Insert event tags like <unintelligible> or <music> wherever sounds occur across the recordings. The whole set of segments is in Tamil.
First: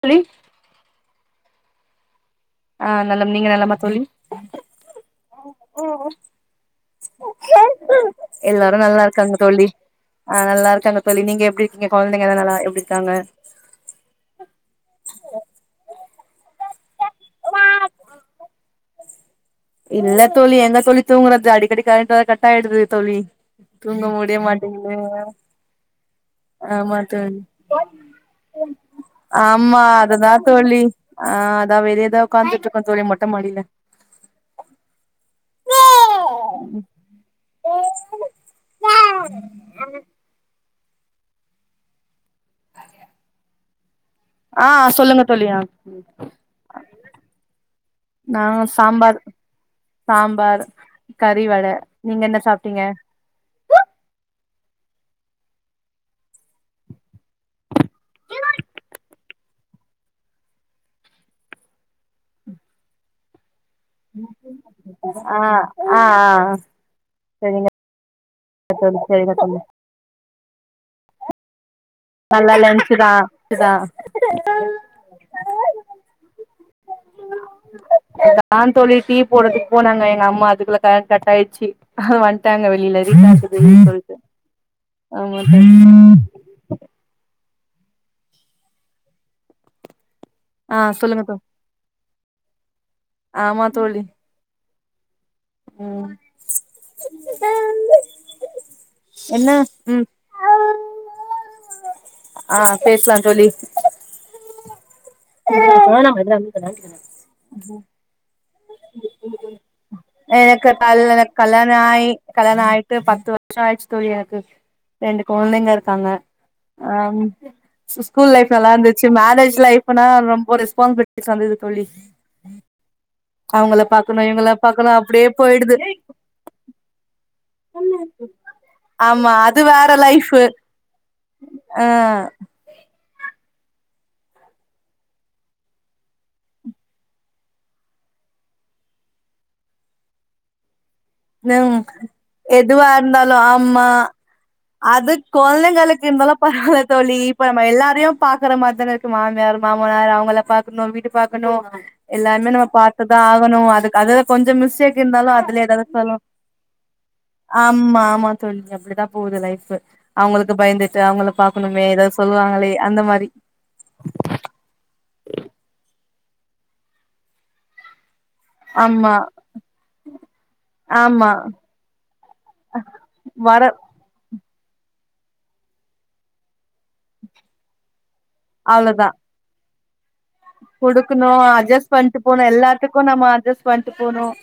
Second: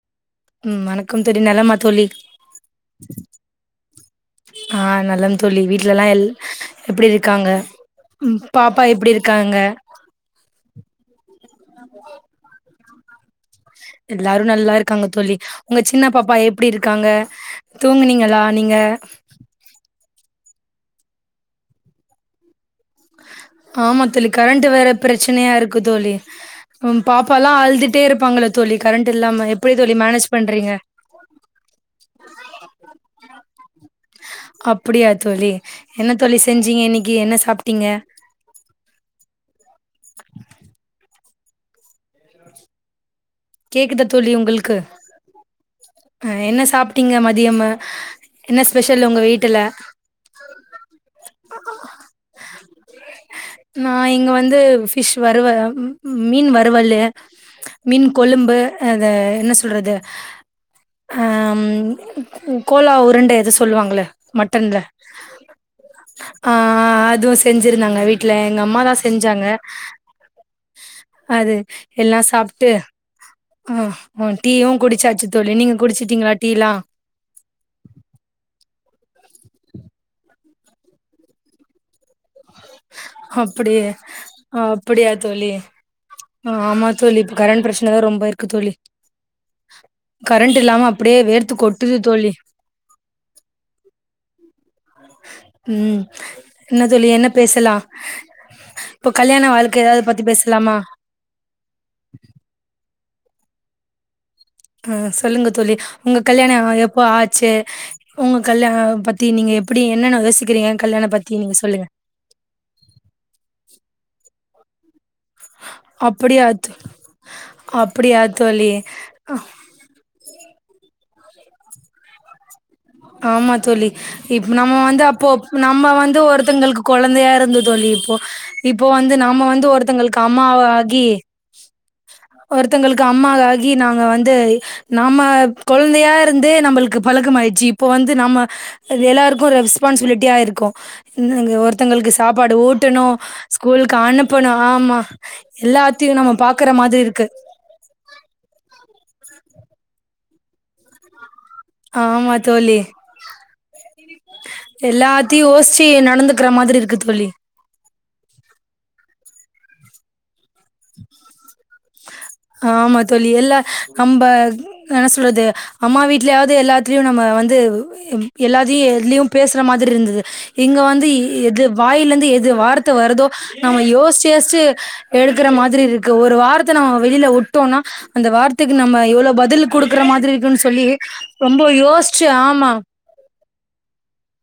தோழி உம் வணக்கம் தோழி நலமா தோழி ஆஹ் நலம் நீங்க நலமா தோழி ஆஹ் நலம் தோழி வீட்லல்லா எல் எப்படி இருக்காங்க பாப்பா எப்படி இருக்காங்க ஆஹ் நல்லா இருக்காங்க தோழி நீங்க எப்படி இருக்கீங்க குழந்தைங்களாம் நல்லா எப்படி இருக்காங்க எல்லாரும் நல்லா இருக்காங்க தோழி உங்க சின்ன பாப்பா எப்படி இருக்காங்க தூங்குனீங்களா நீங்க இல்ல தோழி எங்க தோழி தூங்குறது அடிக்கடி கரண்ட் வேற கட்டாயிடுது தோழி ஆமா தூங்க தோழி முடிய கரண்ட் வேற மாட்டேங்குது பிரச்சனையா இருக்கு தோழி உ ஆமா பாப்பா தோழி எல்லாம் ஆழுதிட்டே இருப்பாங்க ஆமா அதுதான் பண்றீங்க தோழி ஆஹ் அதா வெளிய தான் உக்காந்துட்டு இருக்கோ தோழி மொட்டை மாடி மாடியில அப்படியா தோழி என்ன தோழி செஞ்சீங்க இன்னைக்கு என்ன சாப்பிட்டீங்க ஆஹ் உ கேக்குதா தோழி ஆ உங்களுக்கு சொல்லுங்க தோழி ஆ அஹ என்ன சாப்பட்டீங்க மதியமா நாங்க என்ன ஸ்பெஷல் சாம்பார் உங்க வீட்டுல சாம்பார் கறிவடை நீங்க என்ன சாப்பிட்டீங்க நா இங்க வந்து பிஷ் வருவ மீன் வருவல்லு மீன் கொழும்பு அத என்ன சொல்றது அஹம் கோலா உருண்ட எது சொல்லுவாங்கள மட்டன்ல ஆ ஆ ஆ அஆஹ் அதுவும் சரிங்க செஞ்சிருந்தாங்க வீட்டுல எங்க தோழி அம்மாதான் சரிங்க செஞ்சாங்க தோழி அது எல்லாம் நல்லா சாப்பிட்டு லன்ச்சு தா தா ஆஹ் ஹ டீயும் குடிச்சாச்சு தோழி நீங்க குடிச்சிட்டீங்களா டீலாம் ஆ சொல்லி டீ போடுதுக்கு போனாங்க எங்க அம்மா அதுக்குள்ள கர் கட் ஆயிச்சு வந்துட்டாங்க அப்படியே இ ஆ, அப்படியா ஆமா சொல்லி இப்ப கரண்ட் பிரச்சனைதான் ரொம்ப இருக்கு சொல்லி கரண்ட் ஆ இல்லாம அப்படியே சொல்லுங்க தோ வேர்த்து கொட்டுது தோழி ஆமா தோழி உம் ம் என்ன சொல்லி என்ன பேசலாம் இப்போ கல்யாண என்ன வாழ்க்கை ஏதாவது ம் பத்தி பேசலாமா ஆஹ் பேசலாம் தோழி ஆஹ சொல்லுங்க தோழி உங்க கல்யாணம் எப்போ ஆச்சு உங்க கல்யாண பத்தி நீங்க எப்படி என்னன்ன யோசிக்கிறீங்க எனக்கு கல் கல்யாண எனக்கு பத்தி நீங்க சொல்லுங்க ஆ தோழி எனக்கு ரெண்டு குழந்தைங்க இருக்காங்க அப்டியா தோ ஆஹம் அப்டியா ஸ்கூல் லைப் நல்லா தோழி இருந்துச்சு ஆ, மேரேஜ் லைப்னா ரொம்ப ப்பன் பட்டட்டு வந்தது தழி ஆமா தோழி இப்ப நம்ம வந்து அப்போ அப்டியே நம்ம போயிடுது வந்து ஒருத்தங்களுக்கு குழந்தையா இருந்து தோழி இப்போ இப்போ வந்து ஆமா நாம்ம வந்து ஒருத்தங்களுக்கு அம்மாவகி ஆஹ் அம்மா ஆாகி நாங்க வந்து நம்ம குழந்தையா இருந்து நம்மளுக்கு பழக்கம்மயடுச்சு இப்போ வந்து நம்ம எல்லாருக்கும் ரெஸ்பான்சிபிலிட்டியா இருக்கும் இங்க ஹம் ஒருத்தங்களுக்கு சாப்பாடு எதுவா ஊட்டணும், இருந்தாலும் ஆமா ஸ்கூலுக்கு அனுப்பணும். ஆமா அது குழந்தைங்களுக்கு எல்லாத்தையும் நம்ம இருந்தாலும் பாக்குற பரவில்லை மாதிரி தோழி இருக்கு. இப்ப நம்ம எல்லாரையும் பாக்குற மாதிரிான இரு மாமியார் மாமனார் அவங்கள பாாரக்கணும் வீட்டு பாக்கணும் ஆமா எல்லாமே நம்ம தோழி பார்த்ததான் ணும் அதுக்கு அது கொஞ்சம் மிஸ்டேக் இருந்தாலும் எல்லாத்தையும் அதுல ஏதாவது யோசிச்சு சொல்லு நடந்துக்கிற மாதிரி இருக்கு தோழி. ஆமா ஆமா சொல்லுங்க அப்படிதான் போது லைஃப் அவங்களுக்கு பயந்துட்டு அவங்கள பாக்கணுமே ஏதாவ ஆமா தழி எல்ல நம்ம என்ன சொல்றது அம்மா வீட் இதுலயாவது எல்லாத்துலயும் நம்ம வந்து எல்லாத்தையும் ஆமா எதுலேயும் பேசுற மாதிரி இருந்துது இங்கே வந்து ஆமா எது வாயிலருந்து எது வார்த்தை வருரதோ வர நம்ம யோச்சு யோச்சு எடுக்கற மாதிரி இருக்கு ஒரு வார்த்தை நம்ம வெளியில விட்டோம்னா அந்த வார்த்தைக்கு நம்ம எவ்வளவு பதிலுக்கு குடுக்கணும் அட்ஜஸ்ட் பண்ணிட்டு யோசிச்சு போனும் ஆமா எல்லாத்துக்கும் நம்ம அட்ஜஸ்ட் பண்ணிட்டு போணும்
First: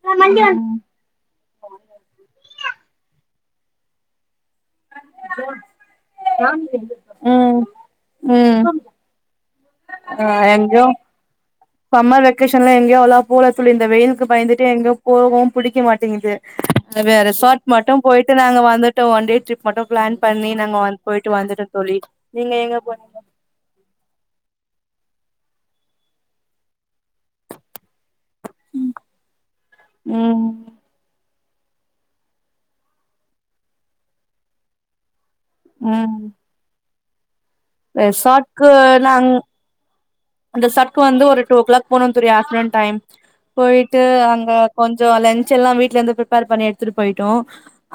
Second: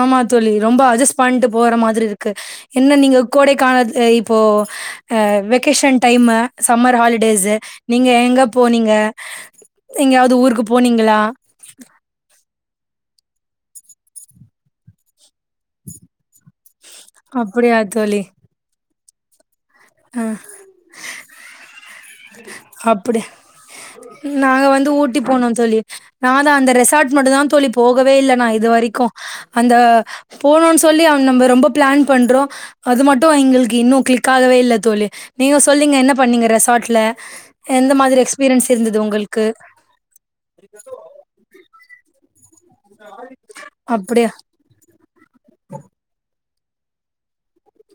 ஆமா தோழி ரொம்ப அட்ஜஸ்ட் பண்ணிட்டு போற மாதிரி இருக்கு என்ன நீங்க கோடை கான இப்போஹ வெக்கேஷன் டைமு சம்மர் ஹாலிடேஸ் ம் நீங்க எங்க ம் போனீங்க ஆ எங்கயாவது ஊருக்கு எங்கயு போனீங்களா சம்மர் வெகேஷன்லாம் எங்கயோ அவளா போற தோழி இந்த வெயிலுக்கு பயந்துட்டு எங்கயோ போகு பிடிக்க மாட்டேங்கு ரிசார்ட் அப்படியா மட்டும் தோழி? போயிட்டு நாங்க வந்துட்டோ ஒன் டே ட்ரிப் மட்டும் பிளான் பண்ணி நாங்க வந்து போயிட்டு வந்துோம் அப்படி நாங்க வந்து ஊட்டு போனும்ம் சொல்லி நான் அந்தெசார்ட் மும் தான் தோழிப்ப போகவே இல்லை நா இது வரைக்கும் அந்த ம் போனும்னு சொல்லி அவ நம்ம ரொம்ப பிளான் பண்றோம் அது மட்டும் எங்களுக்கு இன்னும் கிளிக் ஆகவே இல் தோழு நீங்க சொல்லீங்க என்ன ம் பண்ணீங்க ரெசார்ட்ட்ல எந்த மாதிரி எக்ஸ்பீரியன்ஸ் ரெசார்ட்க்கு இருந்தது நாங் உங்களுக்கு அந்த சர்க் வந்து ஒரு டூ ஓ கிள் போன்னனு தெரியும் ஆக்சிடெட் டைம் போயிட்டு அப்டியா அங்க கொஞ்சம் லஞ்ச் எல்லாம் வீட்டு்ல இருந்து பர் பண்ணி எடுத்துட்டு போயோம்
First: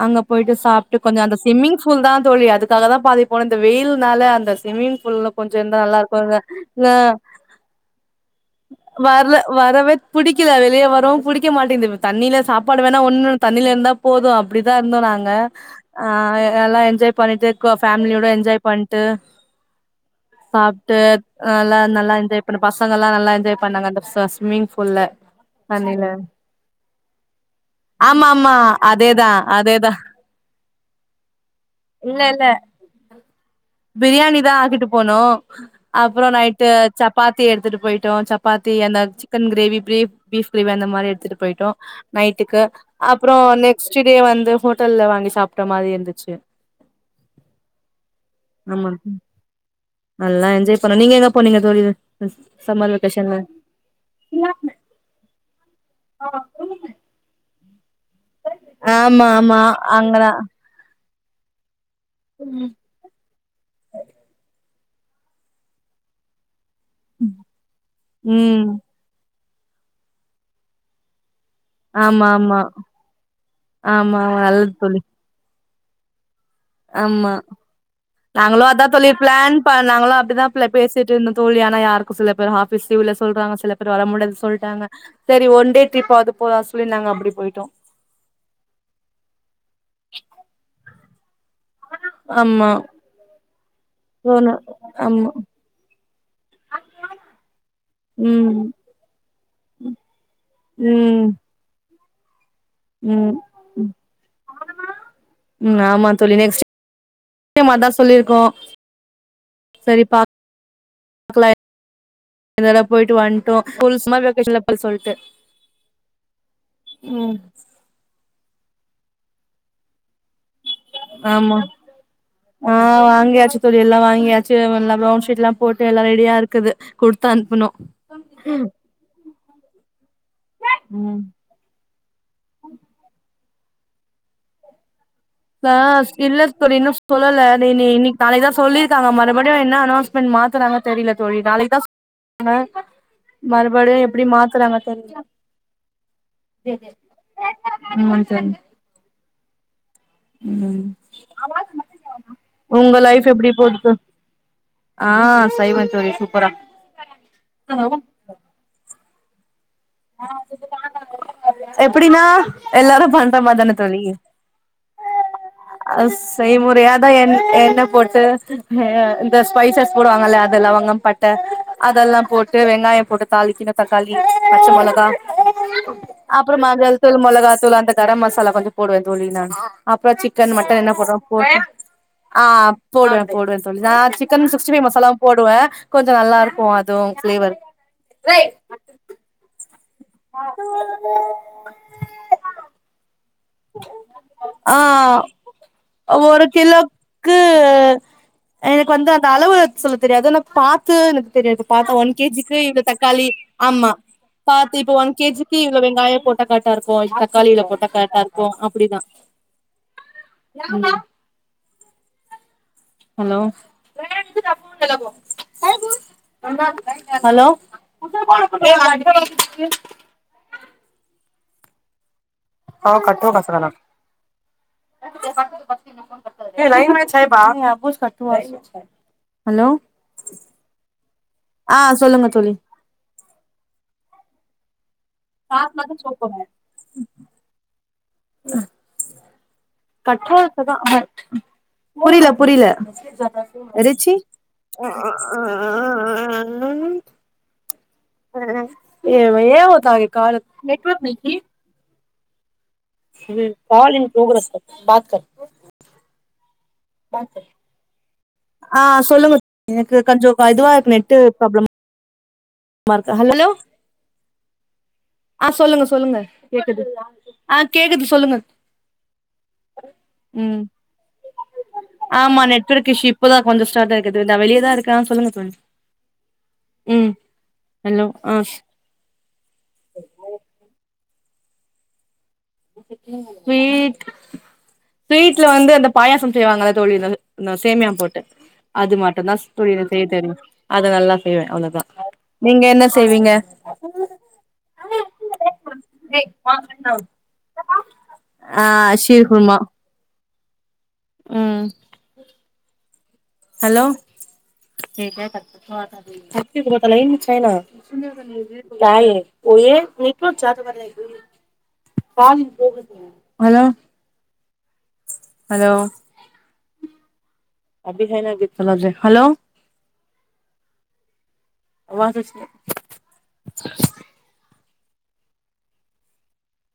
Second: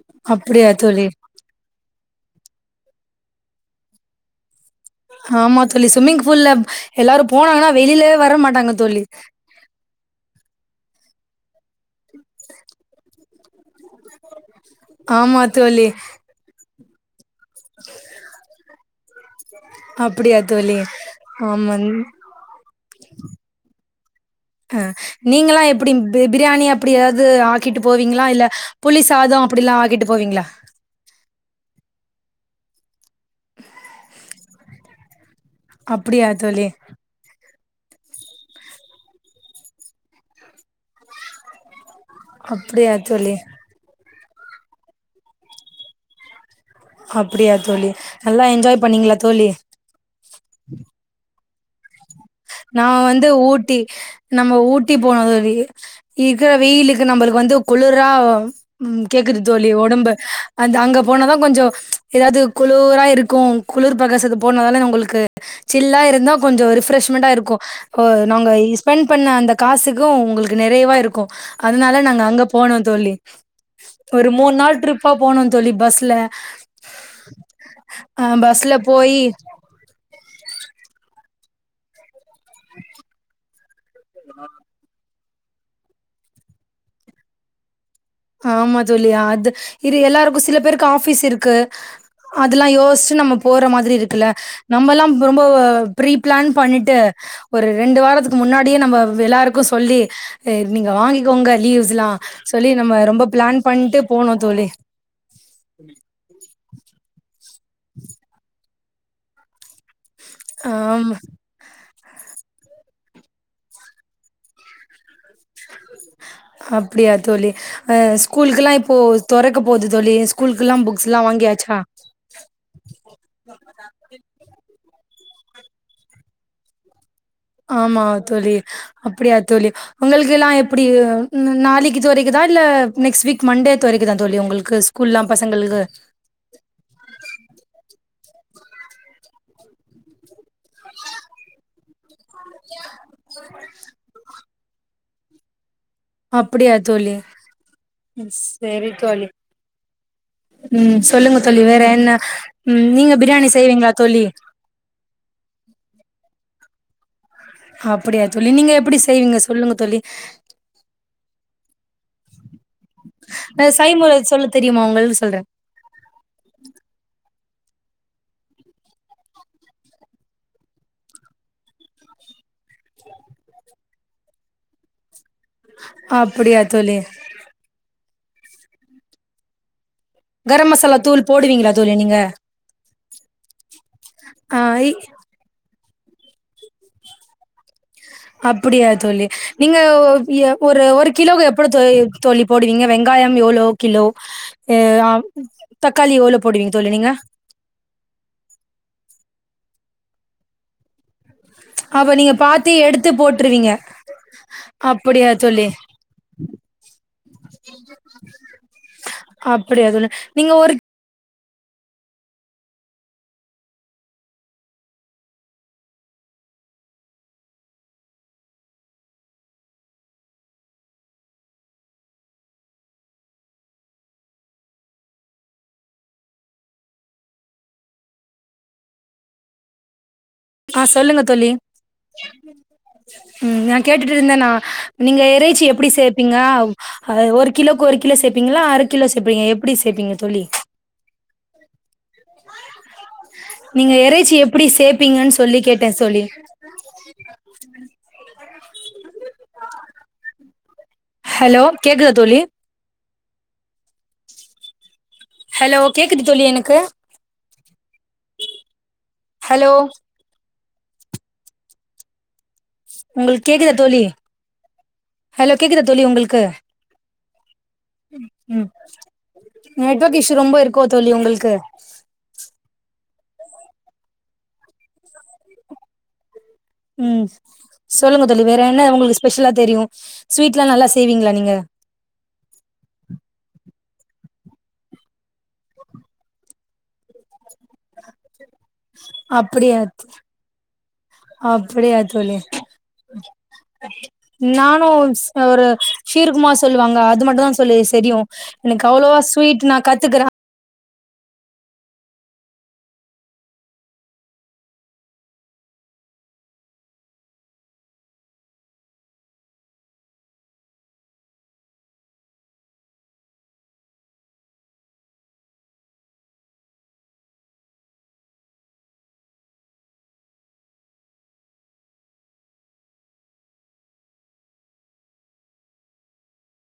அங்க போயிட்டு அப்டியா சாப்பிட்டு தோழி கொஞ்சம் அந்த சிம்மிங்ஸ் பூல் தான் தோழி அதுக்காக தான் பாதிப்போம் இந்த வெயில்னால அந்த ஸ்விம்மிங் புல்ல ஆமா கொஞ்சம் எந்த தோழி நல்லா ஸ்விம்மிங் இருக்கும்ங்க பூல்ல எல்லாரு போனாங்கன்னா வெளியில வர மாட்டாங்க தோழி வரல வரவே புிடிக்கல வெளியே வரவும் புடிக்க மாட்டேங்கு தண்ணியில சாப்பாடு வேணா ஒன்னும் தண்ணில இருந்தா போதும் அப்படிதான் இருந்தோம் நாங்க ஆமா தோழி ஆஹ எல்லாம் பண்ணிட்டு ஃபேமிலியோட என்ஜாய் பண்ட்டு அப்டியா தோழி சாப்பிட்டு ஆமா நல்லா நல்லா என்ஜாய் பண்ண பசங்கல்லா நல்லா என்ஜாய் பண்ணாங்க அந்த ஸ்விம்மிங் அஹ் பூல்ல நீங்களா எப்படி தண்ணில பிரியாணி அப்படியாவது ஆக்கிட்டு போவீங்களா ஆமா இல்ல ஆமா புளி அதேதா சாத அப்படிலா அதேதா ஆகிட்டு போவீங்ளா இல்ல இல்ல பிரியாணி தா ஆக்கிட்டு போனோ அப்புற அப்டியா நைட்டு தோழி சப்பாத்தி எடுத்துட்டு போயிட்டோ சப்பாத்தி அந்த சிக்கன் கிரேவி பிரீப் பீஃப் கிரேவி அந்த மாரி எடுத்துட்டு போயிட்டோ நைட்டுக்கு அப்டியா அப்புற தோழி நெக்ஸ்ட் டே வந்து ஹோட்டல்ல வாங்கி சாப்பிட்ட மாரி இருந்துச்சு அப்டியா தோழி நல்லா என்ஜாய் ஆமா பண்ணீங்களா தோழி எங்க போ நீங்க தோழி யுது நா வந்து ஊட்டி நம்ம ஊட்டி போனது இருக்கிற வெயிலுக்கு நம்மளுக்கு வந்து குளுர் ரா ஆமா கேக்குது ஆமா தோழி உடம்பு அங்கதா அந்த அங்க போனாதா கொஞ்சோ ம்ச்ச ஏதாவது குளூரா இருக்கு குளிர் பகசது போனதான உங்களுக்கு சில்லா இருந்தா கொஞ்சம் ரிஃ ரெண்டா இருக்கு நாங்க ம் ஸ்பெண்ட் பண்ண அந்த காசுக்கு உங்களுக்கு நெறைவா இருக்கு அதனால நாங்க ஆமா அங்க ஆமா போனோ தோழி ஆமா ஒரு ஆமா மூண் நல்லது நாள் தோழி ட்ரிப்பா போனோ தோழி பஸ்ல ஆமா ஆ நாங்களு பஸ்ல அதா தோழி போயி பிளான் பண் நாங்களு அப்டிதா ப்பல பேசிட்டு இருந்த தோழி ஆனா யாருக்கு சில பேர் ஆஃபிஸ் லீவு இல்ல சொல்றாங்க சில பேர் வர முடியாது சொல்ட்டாங்க செரி ஒன் டே ட்ரிப்பாவது போலா சொல்லி நாங்க அப்டி போயிட்டோ ஆமா தோழி அது இது எல்லாருக்கு சில பேருக்கு ஆஃபீஸ் இருக்கு அதெல்லா ஆமா யோஸ்ச்சு நம்ம போற மாதிரி இருக்குல்ல போனு நம்மல்லா ஆமா ரொம்ப ப்ரீ பிளான் பண்ணிட்டு ஒரு ரெண்டு வாரத்துக்கு ம் முன்னாடியே நம்ம எல்லாருக்கு சொல்லி ஆ ம் நீங்க ம் வாங்கிக்கோங்க லீவ்ஸ் எல்லா சொல்லி நம்ம ரொம்ப ம் பிளான் பண்ட்டு போனோ தோழி ஆமா தோழி நெக்ஸ்ட் ம் அதா சொல்லிருக்கோ சரிப்பா ஆமா இந்தடவ போயிட்டு வந்ட்டோ ஸ்கூல்ஸ் மாரி வெக்கேஷன்ல போய் சொல்ட்டு அப்டியா ம் தோழி ஆ ஸ்கூலுக்குல்லா இப்போ தொறக்கப்போவுது தோழி ஸ்கூலுக்குல்லா புக்ஸ்ல்லா ஆமா வாங்கியாச்சா ஆ வாங்கியாச்சு தோழி எல்லா வாங்கியாச்சு எல்லா பிரவுன் ஷீட்லாம் போட்டு எல்லா ரெடியா இருக்குது குடுத்து அனுப்பணு ஆமா தோழி அப்டியா தோழி உங்களுக்கெல்லா எப்டி ந நாளைக்கு தொறைக்குதா இல்ல நெக்ஸ்ட் வீக் மண்டே தொறக்குதா தோழி உங்களுக்கு ஸ்கூல்லா ஆ பசங்களுக்கு இல்ல தோழி இன்னு சொல்லல நீ நீ இன்னிக் நாளைக்குதா சொல்லிருக்காங்க மறுபடியு என்ன அனொன்ஸ்மெண்ட் மாத்துறாங்க தெரில தோழி நாளைக்குதா சொல் ஆ மறுபடியு எப்படி மாத்துறாங்க தெரில அப்டியா தோழி ஆமாங் ம் தோழி சேரி தோழி ம் சொல்லுங்க தோழி வேற என்ன ம் உங்க நீங்க லைஃப் பிரியாணி எப்டி போது தோ செய்வீங்களா தோழி ஆ செய்வ தோழி சூப்பரா அப்டியா தோழி நீங்க எப்படி செய்வீங்க சொல்லுங்க தோழி எப்பிடின்னா ந செய்முறை சொல்ல தெரியுமா உங்களுக் சொல்ற ஆ செய்முறையாதா என் எண்ணெ போட்டு இந்த ஸ்பைசஸ் போடுவாங்கல்ல அது லவங்கம் பட்ட அதெல்லா போட் போட்டு வெங்காயம் போட்டு தாளிக்கனு தக்காளி பச்ச மொளகா அப்புற அப்படியா தோழி மஞ்சள் தூள் மொளகாத்தூள் அந்த கரம் மசாலா கொஞ்ச போடுவேன் தோழி நானு அப்புற சிக்கன் கரம் மட்டன் என்ன மசாலா போடுறோம் தூள் போட்டு போடுவீங்களா தோழி நீங்க ஆ போடுவ போடுவ தோழி நா சிக்கன் சிக்ஸ்டி ஃபைவ் ஆ மசாலாவு போடுவ கொஞ்ச நல்லாருக்கும் அதுவு ஃபிளேவர் அப்படியா தோழி நீங்க ஏ ஒரு ஒரு கிலோக்கு எப்படி தோழி தோழி போடுவீங்க வெங்காயம் எவ்ளோ கிலோ ஆ ஆம் தக்காளி எவ்ளோ ஒரு போடுவீங்க தோழி நீங்க கிலோக்கு எனக்கு வந்து அந்த அளவு சொல்லத் தெரியாது ஆனா பாத்து எனக்கு தெரியாது பாத்தா ஒன் அப்ப நீங்க கேஜிக்கு பாத்து இவ்ளோ எடுத்து தக்காளி போட்ருவீங்க ஆமா பாத்து இப்ப ஒன் அப்படியா கேஜிக்கு தோழி இவ்ளோ வெங்காயம் போட்டா கரெட்டா இருக்கும் தக்காளி இவ்ளோ போட்டா கரெட்டா இருக் இருக்கும் அப்டிதா அப்படியா தோழி நீங்க ஒரு ஹலோ ஹலோ <inaudible> ஆ கட்டோ கசறலனா <unintelligible> ஹலோ ஆ சொல்லுங்க தோழி ஆ சொல்லுங்க தோழி ம் நா கேட்டுட்ருந்த நா நீங்க எறைச்சி எப்டி சேப்பீங்க அதாது ஒரு கிலோக்கு ஒரு கிலோ சேப்பீங்களா அர கிலோ சேப்பீங்களா எப்டி சேப் கட்ரோலுக்குதா <inaudible> புரில புரில நீங்க எறைச்சி இறைச்சி எப்டி சேப்பீங்கன்னு சொல்லி கேட்டே சொல்லி ஹலோ <unintelligible> கேக்குதா தோழி இது பாலின் போகுற <unintelligible> பாத்த ஹலோ கேக்குது தோழி எனக்கு <unintelligible> ஆ சொல்லுங்க ஹலோ எனக்கு கொஞ்ச இதுவாக்கு நெட்டு ப்ராப்ளம் ம உங்களுக்கு ஹலோ கேக்குதா தோழி ஆ ஹலோ கேக்குதா சொல்லுங்க தோழி சொல்லுங்க உங்களுக்கு கேக்குது ஆ கேக்குது சொல்லுங்க ம் நெட்வொர்க் இஷ்யூ ரொம்ப ம் இருக்கோ தோழி உங்களுக்கு ஆமா நெட்வொர்க் இஸ்யூப் இப்போதா கொஞ்ச ஸ்ட இருக்குது இந்த வெளியதா இருக்க சொல்லுங்க தோழி ம் ஹலோ சொல்லுங்க ஆ தோழி வேற என்ன உங்களுக்கு ஸ்பெஷலா தெரியு ஸ்வீட்ல்லா நல்ல ஆ செய்வீங்களா நீங்க ஸ்வீட் ஸ்வீட்ல வந்து அந்த பாயாசம் செய்வாங்கள தோழி இந்த சேமியா போட்டு அது மட்டுந்தா தோழி அப்படியா எனக்கு செய்ய தெரியு அத நல்லா செய்வே அவ்வளவுதா அப்படியா தோழி நீங்க என்ன செய்வீங்க நானு ஒரு ஒரு ஷீர் குமார் சொல்லுவாங்க அது மட்டுந்தா தோழி சரியு ஆ எனக்கு அவ்வளோவா ஷீர்குர்மா ஸ்வீட் நா கத்துக்குறே ம் ஹலோ <unintelligible> <unintelligible> ஹலோ ஹலோ <inaudible> <inaudible>